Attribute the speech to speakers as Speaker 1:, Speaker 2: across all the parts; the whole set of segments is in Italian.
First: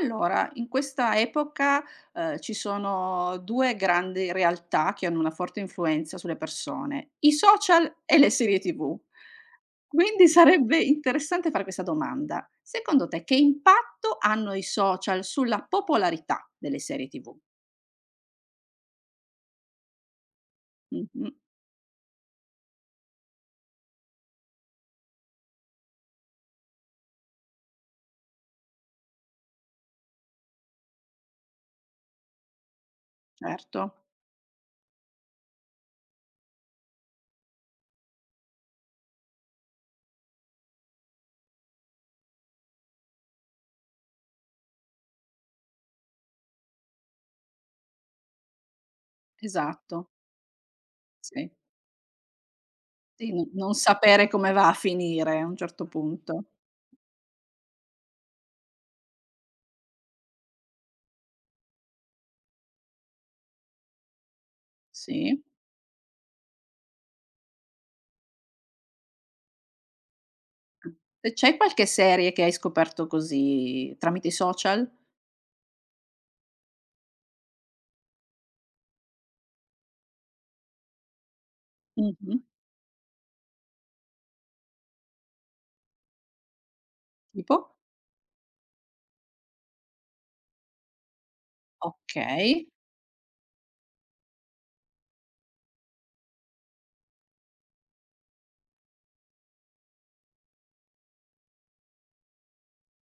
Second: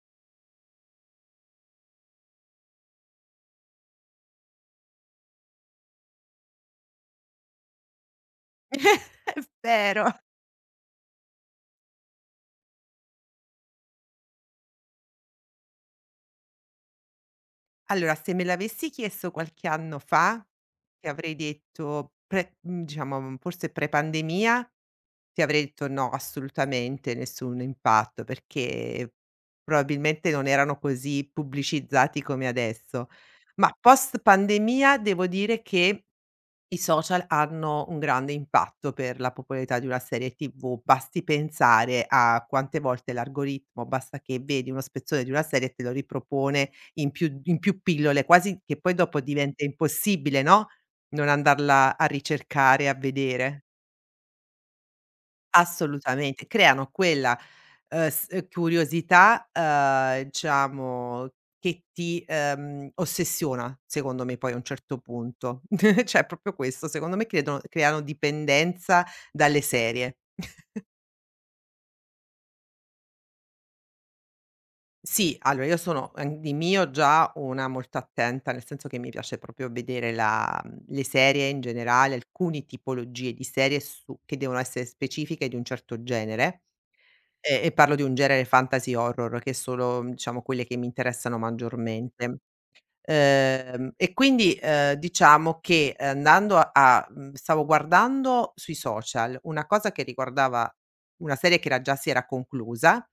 Speaker 1: Allora, in questa epoca, ci sono 2 grandi realtà che hanno una forte influenza sulle persone: i social e le serie TV.
Speaker 2: È vero.
Speaker 1: Quindi sarebbe interessante fare questa domanda: secondo te che impatto hanno i social sulla popolarità delle serie TV?
Speaker 2: Allora, se me l'avessi chiesto qualche anno fa, ti
Speaker 1: Mh-mh,
Speaker 2: avrei detto diciamo forse pre-pandemia, ti avrei detto: "No, assolutamente nessun impatto", perché probabilmente non erano così pubblicizzati come adesso. Ma
Speaker 1: certo,
Speaker 2: post pandemia devo dire che i social hanno un grande impatto per la popolarità di una serie TV, basti pensare a quante volte l'algoritmo, basta che vedi uno spezzone di una serie e te lo ripropone in più pillole, quasi che poi dopo diventa
Speaker 1: esatto,
Speaker 2: impossibile, no, non
Speaker 1: sì,
Speaker 2: andarla a ricercare e a
Speaker 1: sì, n
Speaker 2: vedere.
Speaker 1: non sapere come va a finire a un certo punto.
Speaker 2: Assolutamente, creano quella, s curiosità, diciamo che ti, ossessiona secondo me poi a un certo
Speaker 1: Sì.
Speaker 2: punto. Cioè proprio questo, secondo me credono creano dipendenza dalle serie.
Speaker 1: E c'è qualche serie che hai scoperto così tramite i social?
Speaker 2: Sì, allora io sono, di mio già una molto attenta, nel senso che mi piace proprio vedere le serie in generale,
Speaker 1: Mh-mh.
Speaker 2: alcune tipologie di serie su che devono essere specifiche di un certo genere. E
Speaker 1: Tipo?
Speaker 2: parlo di un genere fantasy horror, che sono, diciamo, quelle che mi interessano maggiormente.
Speaker 1: Okay,
Speaker 2: E quindi, diciamo che andando stavo guardando sui social una cosa che riguardava una serie che era già si era conclusa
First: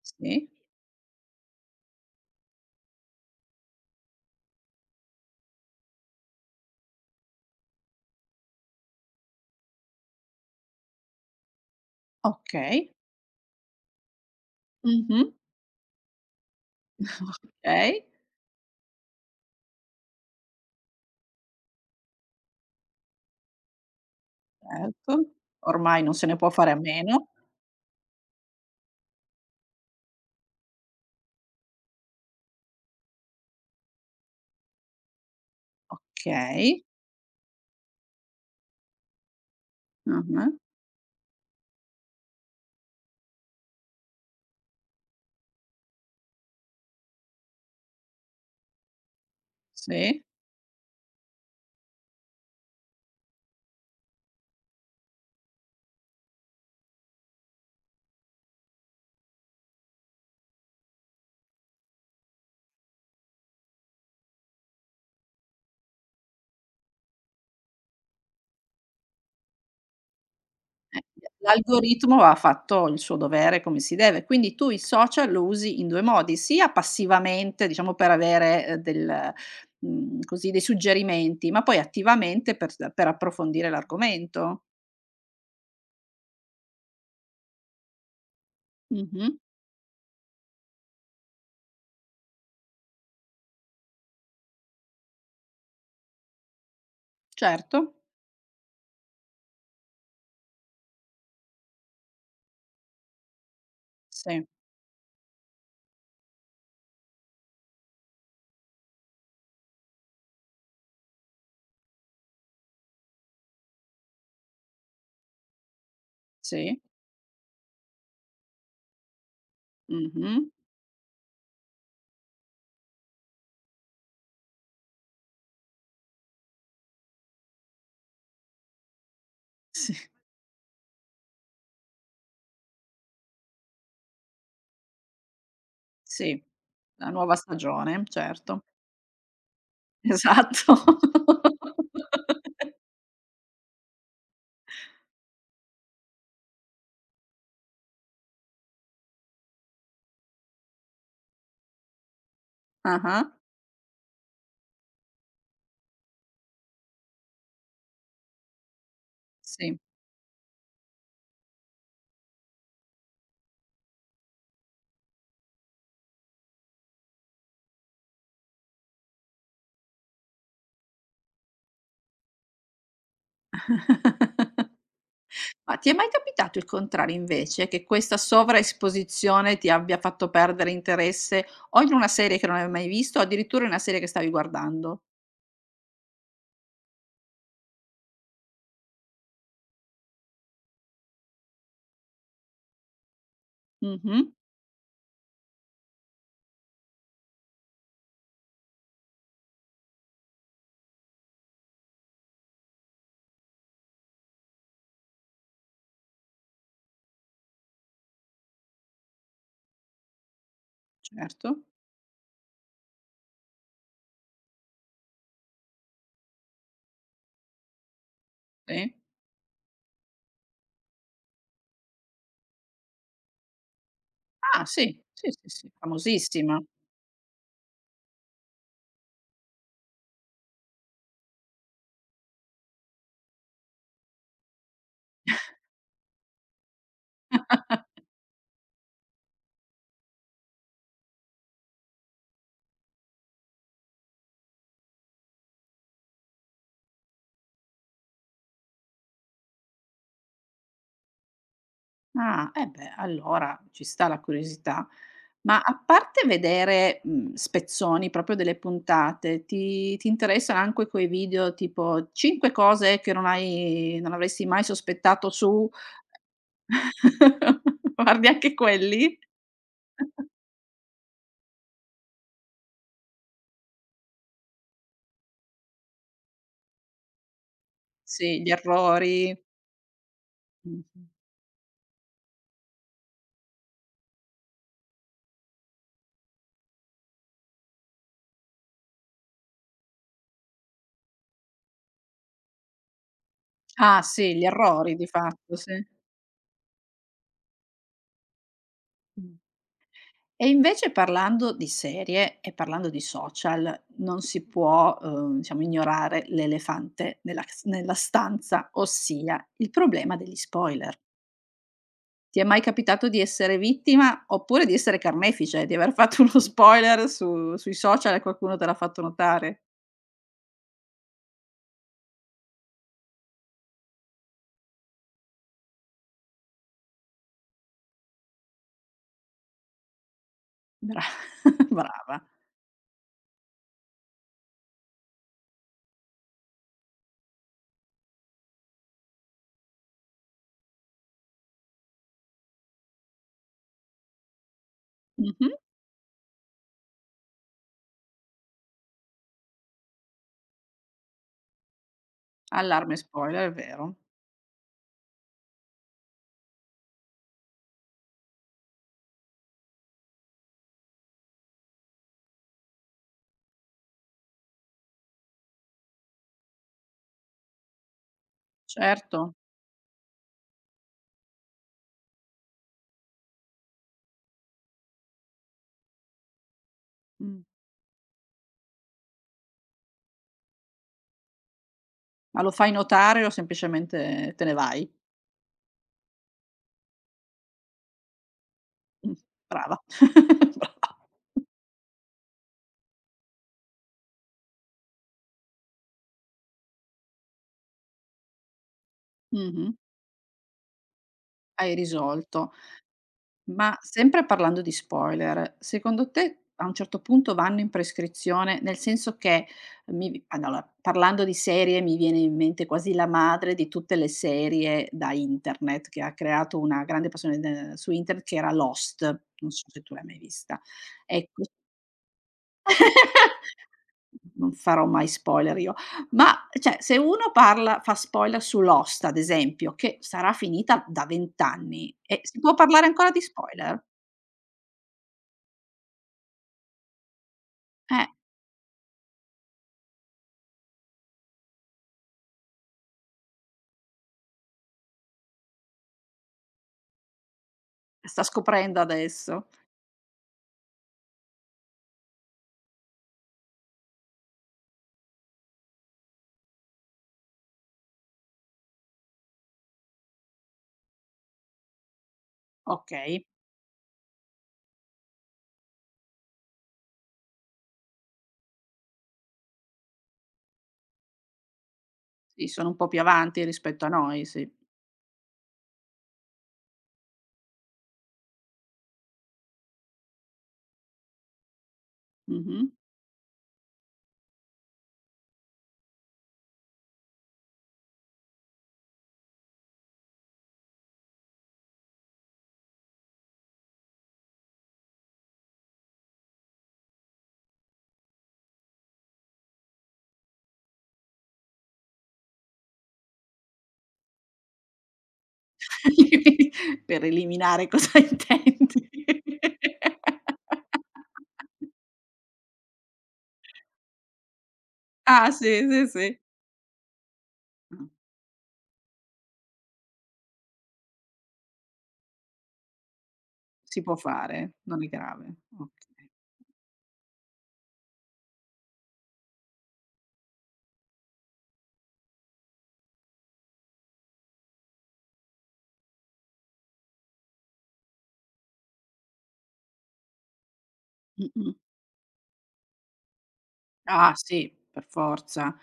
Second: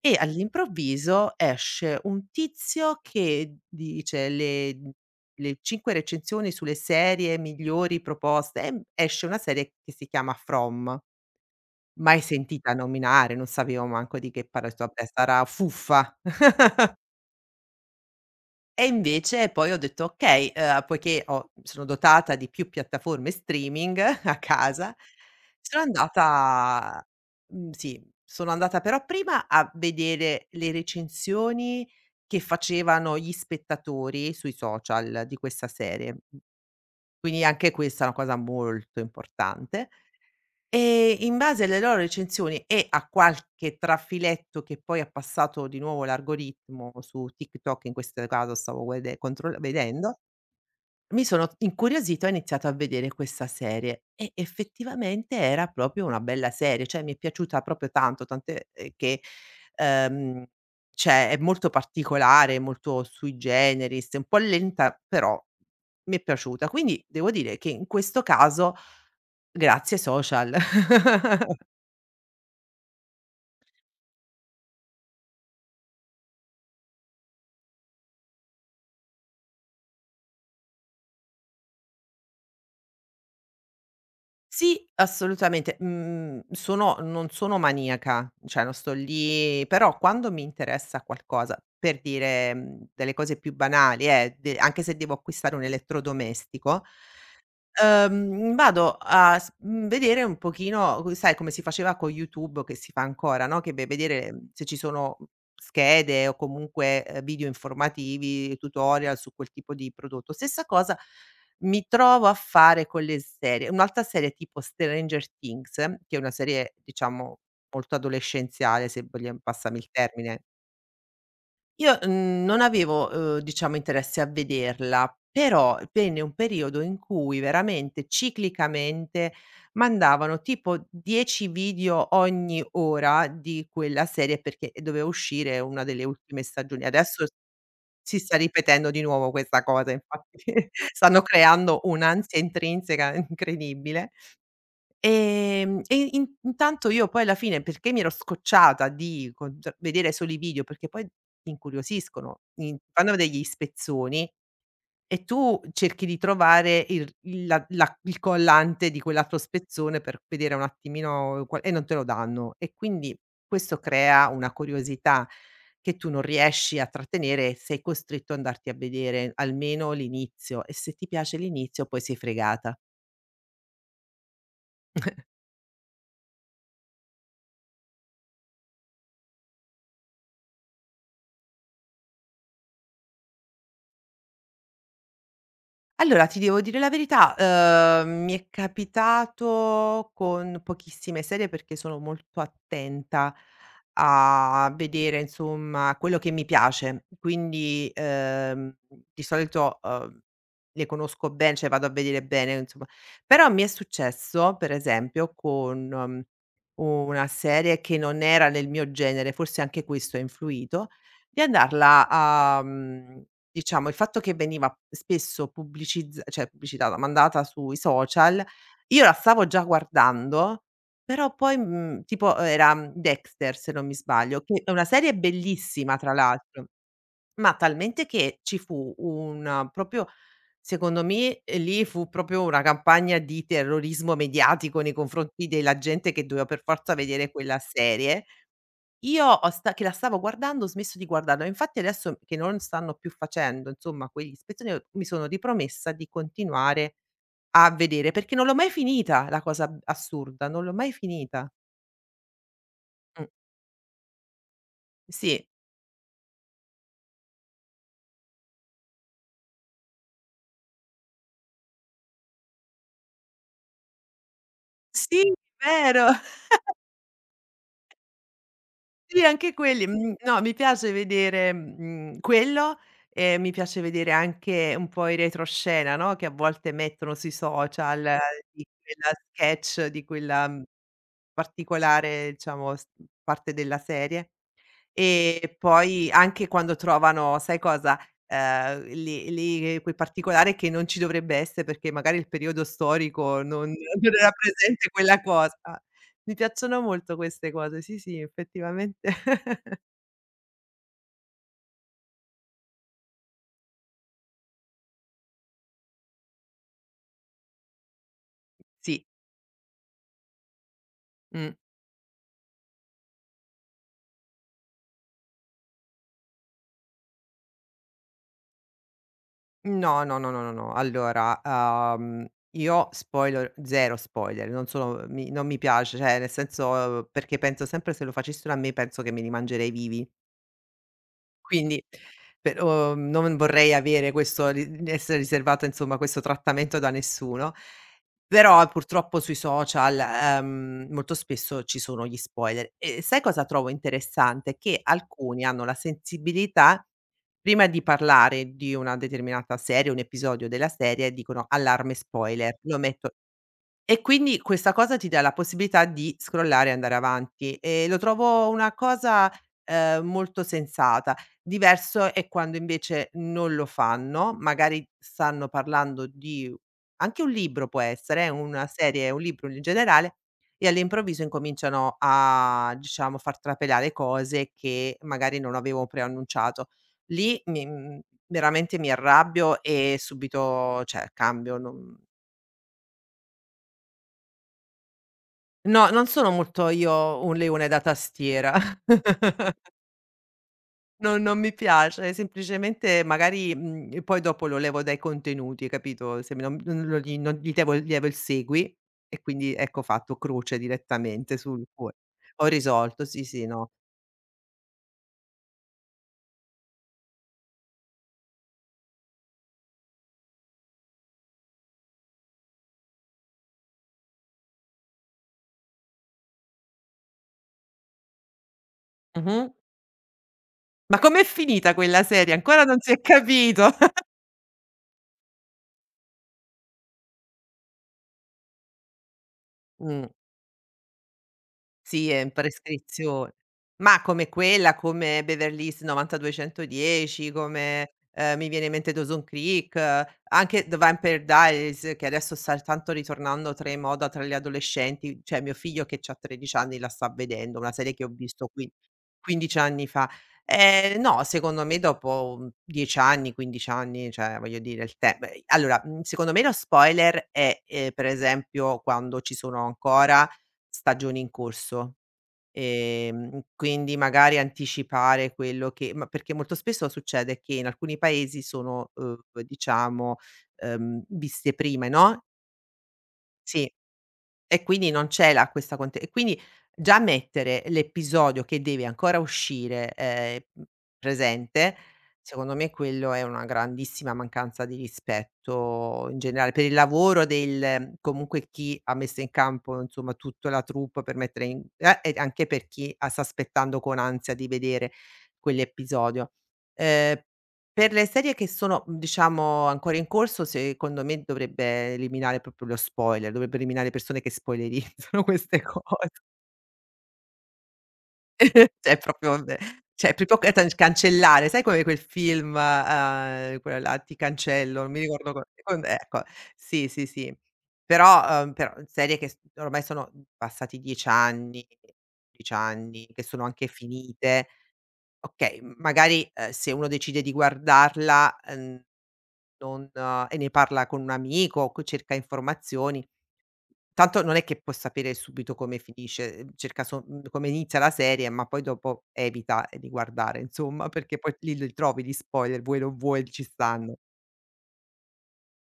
Speaker 2: e
Speaker 1: sì,
Speaker 2: all'improvviso esce un tizio che dice le cinque recensioni sulle serie migliori proposte e esce una serie che si chiama From. Mai sentita
Speaker 1: okay.
Speaker 2: nominare, non sapevo manco di che parlasse, vabbè
Speaker 1: Mh-mh.
Speaker 2: sarà fuffa.
Speaker 1: Okay,
Speaker 2: E invece poi ho detto: "Okay, poiché ho sono dotata di più piattaforme streaming a casa,
Speaker 1: certo.
Speaker 2: sono
Speaker 1: Ormai non se ne può fare a
Speaker 2: andata"
Speaker 1: meno.
Speaker 2: sì, sono andata però prima a vedere le recensioni che facevano gli spettatori sui social di questa serie,
Speaker 1: Okay.
Speaker 2: quindi anche questa è una cosa molto importante.
Speaker 1: Mh-mh.
Speaker 2: E in base alle loro recensioni e a qualche trafiletto che poi ha passato di nuovo l'algoritmo su TikTok, in questo caso stavo guede controll vedendo,
Speaker 1: Sì.
Speaker 2: mi sono incuriosita e ho iniziato a vedere questa serie e effettivamente era proprio una bella serie, cioè mi è piaciuta proprio tanto, tant'è, che, ehm, cioè è molto particolare, molto sui generis, un po' lenta, però mi è piaciuta. Quindi devo dire che in questo caso grazie ai social.
Speaker 1: Eh, l'algoritmo ha fatto il suo dovere come si deve. Quindi tu i social lo usi in 2 modi, sia passivamente, diciamo per avere, del così dei suggerimenti, ma poi attivamente per approfondire l'argomento.
Speaker 2: Sì, assolutamente. Mhmm, sono non sono maniaca, cioè non sto
Speaker 1: Mh-mh.
Speaker 2: lì però quando mi interessa qualcosa, per dire, delle cose più banali de anche se devo acquistare un elettrodomestico,
Speaker 1: Certo.
Speaker 2: vado a vedere un pochino co sai come si faceva con YouTube, che si fa ancora, no, che vai a vedere,
Speaker 1: Sì,
Speaker 2: se ci sono schede o comunque, video informativi, tutorial su quel tipo di prodotto. Stessa cosa mi trovo a fare quelle serie un'altra serie tipo Stranger Things, che è una serie
Speaker 1: sì.
Speaker 2: diciamo molto adolescenziale, se vogliam passami il
Speaker 1: Mh-mh.
Speaker 2: termine. Io, non avevo, diciamo interesse a vederla, però venne un periodo in cui veramente ciclicamente
Speaker 1: Sì,
Speaker 2: mandavano tipo 10 video ogni ora di quella serie perché doveva uscire una delle
Speaker 1: sì.
Speaker 2: ultime stagioni.
Speaker 1: La
Speaker 2: Adesso
Speaker 1: nuova stagione,
Speaker 2: si sta
Speaker 1: certo.
Speaker 2: ripetendo di nuovo questa cosa, infatti
Speaker 1: Esatto.
Speaker 2: stanno creando un'ansia intrinseca incredibile. E in intanto io poi alla fine, perché mi ero scocciata di con cioè vedere solo i video, perché poi ti incuriosiscono, in fanno
Speaker 1: Ah-ah.
Speaker 2: degli spezzoni e tu cerchi di trovare il la la il collante di quell'altro
Speaker 1: Sì.
Speaker 2: spezzone per vedere un attimino qua e non te lo danno. E quindi questo crea una curiosità che tu non riesci a trattenere e sei costretto ad andarti a vedere almeno l'inizio e se ti piace l'inizio poi sei fregata.
Speaker 1: Ma ti è mai capitato il contrario invece, che questa sovraesposizione ti abbia fatto perdere interesse o in una serie che non avevi mai visto o addirittura in una serie che stavi guardando?
Speaker 2: Allora, ti devo dire la verità, mi è capitato con pochissime serie perché sono molto attenta
Speaker 1: Mh-mh,
Speaker 2: a vedere, insomma, quello che mi piace. Quindi, di solito, le conosco ben cioè vado a vedere bene, insomma. Però mi è successo, per esempio, con, una serie che non era nel mio genere, forse anche questo ha influito, di
Speaker 1: certo,
Speaker 2: andarla a mhmm diciamo, il fatto che veniva spesso pubblicizz cioè pubblicitata, mandata sui social,
Speaker 1: sì.
Speaker 2: io la stavo già guardando, però poi, tipo era Dexter se non mi sbaglio, che
Speaker 1: Ah
Speaker 2: è una
Speaker 1: sì,
Speaker 2: serie
Speaker 1: sì, sì, sì,
Speaker 2: bellissima tra
Speaker 1: famosissima.
Speaker 2: l'altro, ma talmente che ci fu un proprio secondo me, lì fu proprio una campagna di terrorismo mediatico nei confronti della gente che doveva per forza vedere quella serie io ho sta che la stavo guardando, ho smesso di guardarla, infatti adesso che non stanno più facendo, insomma, quegli spezzoni, mi sono ripromessa di continuare a vedere, perché non l'ho mai finita la cosa ab assurda, non l'ho mai finita.
Speaker 1: Ah, eh beh,
Speaker 2: Mh,
Speaker 1: allora ci sta la curiosità.
Speaker 2: sì.
Speaker 1: Ma a parte vedere, spezzoni proprio delle puntate, ti interessano anche quei video tipo 5 cose che non avresti mai sospettato
Speaker 2: Sì,
Speaker 1: su.
Speaker 2: vero!
Speaker 1: Guardi anche quelli?
Speaker 2: Sì, anche quelli. Mhmm, no, mi piace vedere, quello e mi piace vedere anche un po' i retroscena, no, che a volte mettono sui social
Speaker 1: Sì, gli
Speaker 2: di quella
Speaker 1: errori.
Speaker 2: sketch, di quella, mhmm
Speaker 1: Mh-mh.
Speaker 2: particolare diciamo s parte della serie. E poi anche quando trovano, sai cosa, lì lì quel particolare che non ci dovrebbe essere perché magari il periodo storico non
Speaker 1: Ah
Speaker 2: era
Speaker 1: sì, gli
Speaker 2: presente
Speaker 1: errori di
Speaker 2: quella
Speaker 1: fatto,
Speaker 2: cosa.
Speaker 1: sì.
Speaker 2: Mi piacciono molto queste cose, sì, sì, effettivamente
Speaker 1: Mh. E invece parlando di serie e parlando di social, non si può, diciamo ignorare l'elefante nella stanza,
Speaker 2: sì.
Speaker 1: ossia il problema degli spoiler.
Speaker 2: Mh.
Speaker 1: Ti è mai capitato di essere vittima oppure di essere carnefice, di aver fatto uno spoiler su sui social e qualcuno te l'ha fatto notare?
Speaker 2: No, no, no, no, no, no. Allora, io spoiler zero spoiler, non mi piace, cioè nel senso perché penso sempre se lo facessero a me penso che me li mangerei vivi.
Speaker 1: Bra
Speaker 2: Quindi
Speaker 1: Brava.
Speaker 2: per non vorrei avere questo ri essere riservata insomma questo trattamento da nessuno, però purtroppo sui social, molto spesso ci sono gli spoiler. E sai cosa trovo interessante? Che alcuni
Speaker 1: Mh-mh.
Speaker 2: hanno la sensibilità, prima di parlare di una determinata serie, un episodio della serie, dicono: "Allarme spoiler", lo
Speaker 1: Allarme
Speaker 2: metto
Speaker 1: spoiler, è vero.
Speaker 2: e quindi questa cosa ti dà la possibilità di scrollare e andare avanti, e lo trovo una cosa, molto sensata. Diverso è quando invece non lo fanno, magari stanno parlando di anche un libro può essere, una
Speaker 1: Certo.
Speaker 2: serie, un
Speaker 1: Certo.
Speaker 2: libro in generale, e all'improvviso incominciano a, diciamo, far trapelare cose che magari non avevo preannunciato.
Speaker 1: Mh.
Speaker 2: Lì veramente mi arrabbio e subito, cioè cambio, non.
Speaker 1: Ma lo fai notare o semplicemente te ne vai?
Speaker 2: No, non sono molto io un leone da tastiera,
Speaker 1: Mh, brava. Brava.
Speaker 2: non mi piace, semplicemente magari, poi dopo lo levo dai contenuti, capito, se mi non non lo gli non gli devo lievo il segui e quindi
Speaker 1: Mh-mh.
Speaker 2: ecco fatto croce direttamente sul
Speaker 1: Hai
Speaker 2: cuore. Ho
Speaker 1: risolto.
Speaker 2: risolto, sì, sì, no.
Speaker 1: Ma sempre parlando di spoiler, secondo te a un certo punto vanno in prescrizione? Nel senso che mi vi allora, parlando di serie mi viene in mente quasi la madre di tutte le serie da internet, che ha creato una grande passione de su internet che era Lost,
Speaker 2: Mh-mh.
Speaker 1: non so se tu l'hai mai vista.
Speaker 2: Ma com'è
Speaker 1: Ecco.
Speaker 2: finita quella serie? Ancora non si è capito.
Speaker 1: Non farò mai spoiler io. Ma, cioè, se uno parla fa spoiler su Lost, ad esempio, che
Speaker 2: Mh.
Speaker 1: sarà finita da 20 anni,
Speaker 2: Sì,
Speaker 1: e
Speaker 2: è in
Speaker 1: si può parlare ancora di
Speaker 2: prescrizione.
Speaker 1: spoiler?
Speaker 2: Ma come quella, come Beverly Hills 90210, come,
Speaker 1: Eh,
Speaker 2: mi viene in mente Dawson Creek, anche The Vampire Diaries, che adesso sta tanto ritornando tra in moda tra gli adolescenti, cioè mio figlio che c'ha 13 anni la sta vedendo, una serie che ho
Speaker 1: sta
Speaker 2: visto qui
Speaker 1: scoprendo adesso.
Speaker 2: 15 anni fa. No, secondo me dopo, 10 anni, 15 anni, cioè voglio dire il te beh, allora, secondo me lo spoiler è, per esempio quando ci sono ancora stagioni in corso,
Speaker 1: Okay,
Speaker 2: quindi magari anticipare quello che ma perché molto spesso succede che in alcuni paesi sono, diciamo, viste prime, no,
Speaker 1: sì, sono un po' più avanti
Speaker 2: sì.
Speaker 1: rispetto a noi, sì.
Speaker 2: E quindi non c'è la questa conte e quindi già mettere l'episodio che deve ancora uscire, presente, secondo
Speaker 1: Mh-mh.
Speaker 2: me quello è una grandissima mancanza di rispetto in generale per il lavoro del comunque chi ha messo in campo, insomma, tutta la troupe per mettere in e anche per chi a sta aspettando con ansia di vedere quell'episodio. Ehm per le serie che sono, diciamo ancora in corso, secondo me dovrebbe eliminare proprio lo spoiler, dovrebbe eliminare persone che spoilerizzano queste cose.
Speaker 1: Per eliminare cosa intendi.
Speaker 2: Cioè proprio vabbè, cioè proprio catan cancellare, sai come quel film, quello là "Ti cancello", non mi
Speaker 1: Ah,
Speaker 2: ricordo co
Speaker 1: sì,
Speaker 2: con
Speaker 1: sì, sì.
Speaker 2: ecco, sì, sì, sì.
Speaker 1: Mh,
Speaker 2: Però serie che s ormai sono passati 10 anni, 11 anni, che sono anche
Speaker 1: si può
Speaker 2: finite,
Speaker 1: fare, non è grave.
Speaker 2: okay,
Speaker 1: Okay.
Speaker 2: magari, se uno decide di guardarla, Non e ne parla con un amico, o co cerca informazioni. Tanto non è che può sapere subito come finisce, cerca come inizia la serie, ma poi dopo evita, di guardare insomma, perché poi
Speaker 1: Mh-mh.
Speaker 2: lì li trovi gli spoiler, vuoi non vuoi ci stanno.
Speaker 1: Ah sì, per forza.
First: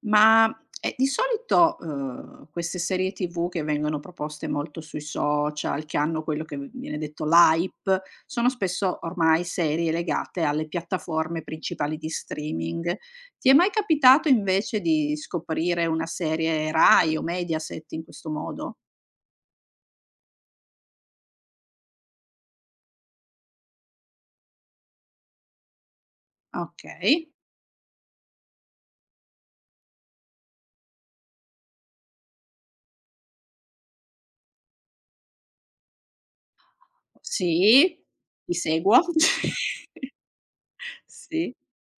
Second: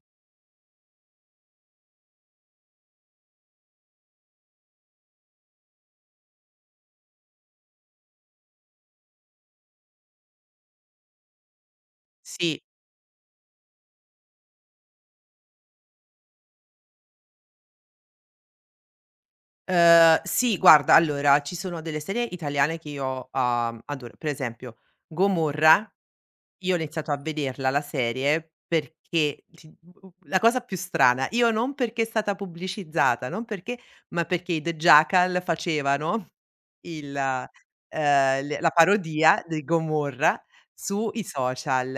Speaker 1: Ma, di solito, queste serie TV che vengono proposte molto sui social, che hanno quello che v viene detto l'hype, sono spesso ormai serie legate alle piattaforme principali di
Speaker 2: Sì.
Speaker 1: streaming. Ti è mai capitato invece di scoprire una serie Rai o Mediaset in questo modo?
Speaker 2: Sì guarda allora, ci sono delle serie italiane che io, adoro. Per esempio Gomorra. Io ho iniziato a
Speaker 1: Okay.
Speaker 2: vederla la serie perché ti la cosa più strana, io non perché è stata pubblicizzata, non perché ma perché i The Jackal facevano il
Speaker 1: Sì, ti
Speaker 2: l la
Speaker 1: seguo.
Speaker 2: parodia di Gomorra sui
Speaker 1: Sì.
Speaker 2: social.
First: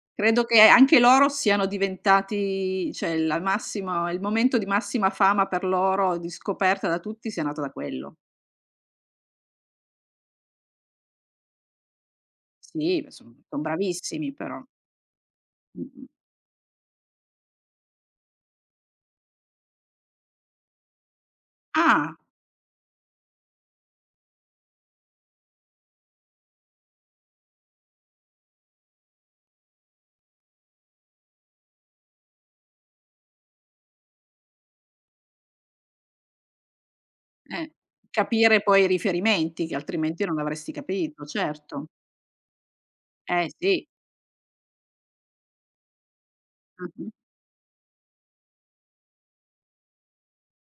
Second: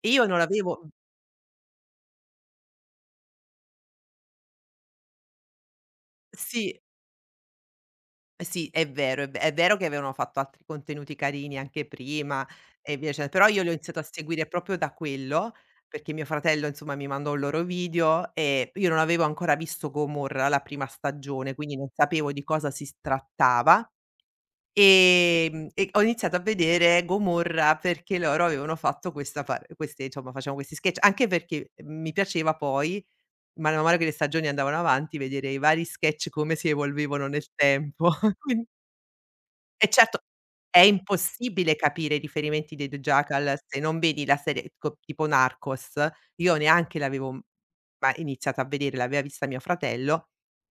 Speaker 2: E io non
Speaker 1: Credo che
Speaker 2: avevo
Speaker 1: anche loro siano diventati, cioè la massima, il momento di massima fama per loro, di
Speaker 2: sì.
Speaker 1: scoperta da tutti, sia nato da quello.
Speaker 2: Eh sì, è vero, è vero che avevano fatto altri contenuti carini anche prima e
Speaker 1: Sì,
Speaker 2: via
Speaker 1: beh,
Speaker 2: dice però
Speaker 1: son
Speaker 2: io li ho iniziato a
Speaker 1: bravissimi
Speaker 2: seguire
Speaker 1: però.
Speaker 2: proprio da quello,
Speaker 1: Mh-mh.
Speaker 2: perché mio fratello insomma mi mandò il loro video e io non avevo ancora visto Gomorra, la prima stagione, quindi non
Speaker 1: Ah,
Speaker 2: sapevo di cosa si s trattava, e ho iniziato a vedere Gomorra perché loro avevano fatto questa par queste insomma facevano questi sketch, anche perché mi piaceva poi, man mano che le stagioni andavano avanti, vedere i vari sketch come si evolvevano nel
Speaker 1: eh.
Speaker 2: tempo.
Speaker 1: Capire
Speaker 2: Quin
Speaker 1: poi i riferimenti che
Speaker 2: e certo,
Speaker 1: altrimenti non avresti
Speaker 2: è
Speaker 1: capito,
Speaker 2: impossibile
Speaker 1: certo.
Speaker 2: capire i riferimenti dei
Speaker 1: Eh
Speaker 2: Dojackal se
Speaker 1: sì.
Speaker 2: non vedi la serie co tipo Narcos. Io neanche
Speaker 1: Mh-mh.
Speaker 2: l'avevo, ma iniziato a vedere, l'aveva vista mio fratello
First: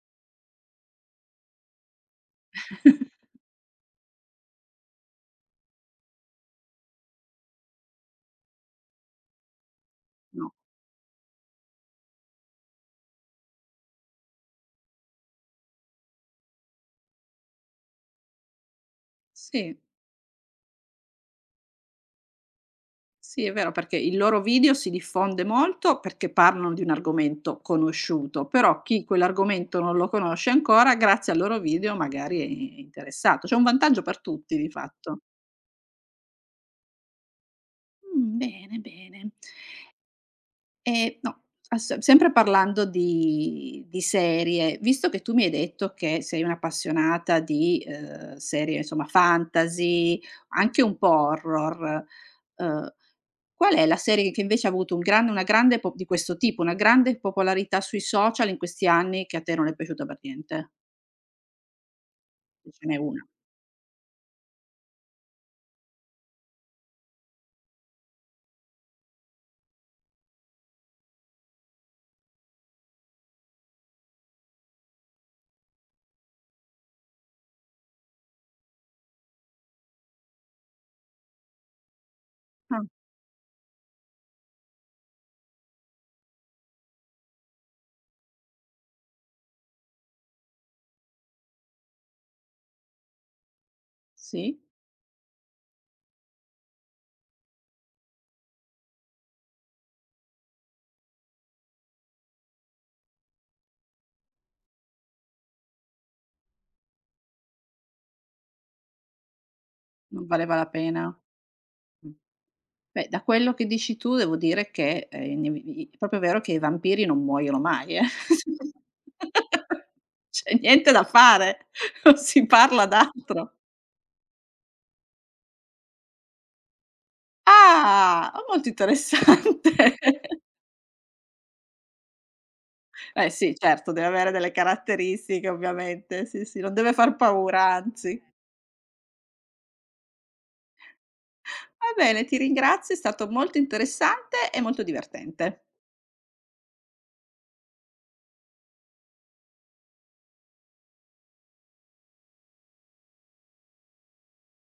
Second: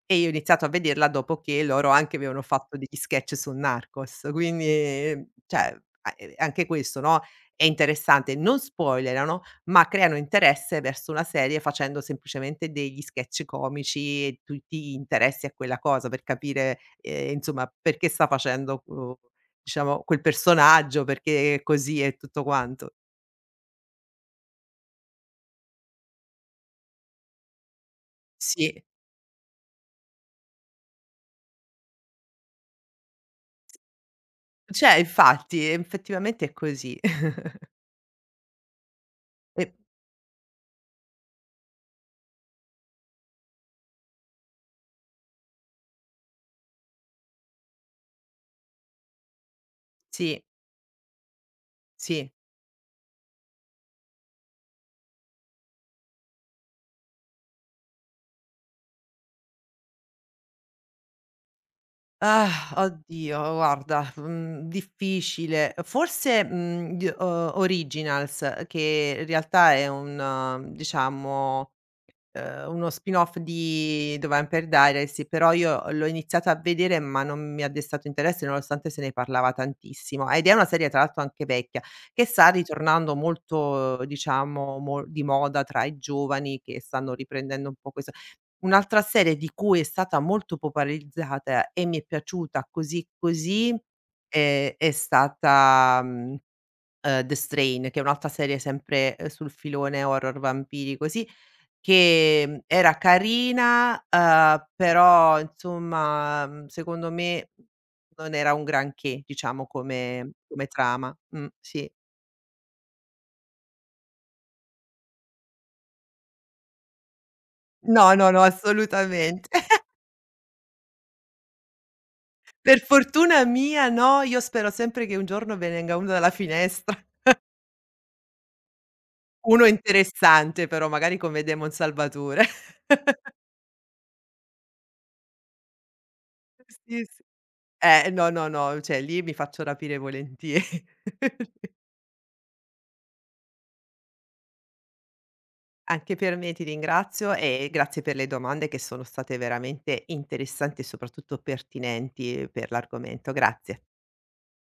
Speaker 2: e io ho iniziato a vederla dopo che loro anche avevano fatto degli sketch su Narcos. Quindi, cioè, a anche questo, no, è interessante. Non spoilerano, ma creano
Speaker 1: No.
Speaker 2: interesse verso una serie facendo semplicemente degli sketch comici e tutti interessi a quella cosa per capire, insomma, perché sta facendo,
Speaker 1: Sì.
Speaker 2: diciamo quel personaggio, perché è così e tutto quanto.
Speaker 1: Sì, è vero, perché il loro video si diffonde molto perché parlano di un argomento conosciuto, però
Speaker 2: Sì,
Speaker 1: chi quell'argomento non lo conosce ancora, grazie al loro video magari è interessato. C'è un vantaggio per tutti di
Speaker 2: cioè
Speaker 1: fatto.
Speaker 2: infatti effettivamente è così.
Speaker 1: Bene, bene.
Speaker 2: E
Speaker 1: No, ass sempre parlando di serie, visto che tu mi hai detto che sei un'appassionata di, serie insomma fantasy,
Speaker 2: sì,
Speaker 1: anche un po' horror,
Speaker 2: sì.
Speaker 1: uhm, qual è la serie che invece ha avuto un gran una grande po di questo tipo, una grande popolarità sui social in questi anni che a te non è piaciuta per niente?
Speaker 2: Ah,
Speaker 1: Se ce n'è una.
Speaker 2: oddio guarda, difficile. Forse, gli o Originals che in realtà è un diciamo uno spin-off di The Vampire Diaries, però io l'ho iniziata a vedere, ma non mi ha destato interesse nonostante se ne parlava tantissimo. Ed è una serie tra l'altro anche vecchia, che sta
Speaker 1: Ah,
Speaker 2: ritornando molto diciamo mo di moda tra i giovani che stanno riprendendo un po' questo. Un'altra serie di cui è stata molto popolarizzata e mi è piaciuta così così,
Speaker 1: sì?
Speaker 2: è stata, The Strain, che è un'altra serie sempre, sul filone horror vampiri così, che, era carina, però insomma, secondo me non era un granché, diciamo
Speaker 1: Non
Speaker 2: come
Speaker 1: valeva la
Speaker 2: come
Speaker 1: pena?
Speaker 2: trama. Sì.
Speaker 1: Mh. Beh, da quello che dici tu devo dire che, inevi i è proprio vero che i vampiri non muoiono mai, eh.
Speaker 2: No, no, no, assolutamente.
Speaker 1: C'è niente da fare, non si
Speaker 2: Per
Speaker 1: parla
Speaker 2: fortuna
Speaker 1: d'altro.
Speaker 2: mia no, io spero sempre che un giorno ve ne venga uno dalla finestra.
Speaker 1: Ah! Oh, molto interessante.
Speaker 2: Uno interessante però, magari come Demon Salvatore.
Speaker 1: Eh sì, certo, deve avere delle caratteristiche ovviamente, sì, sì, non deve
Speaker 2: Sì,
Speaker 1: far
Speaker 2: sì.
Speaker 1: paura, anzi.
Speaker 2: No, no, no, cioè lì mi faccio rapire volentieri.
Speaker 1: Va bene, ti ringrazio, è stato molto interessante e molto divertente.
Speaker 2: Anche per me ti ringrazio e grazie per le domande che sono state veramente interessanti e soprattutto pertinenti per l'argomento. Grazie.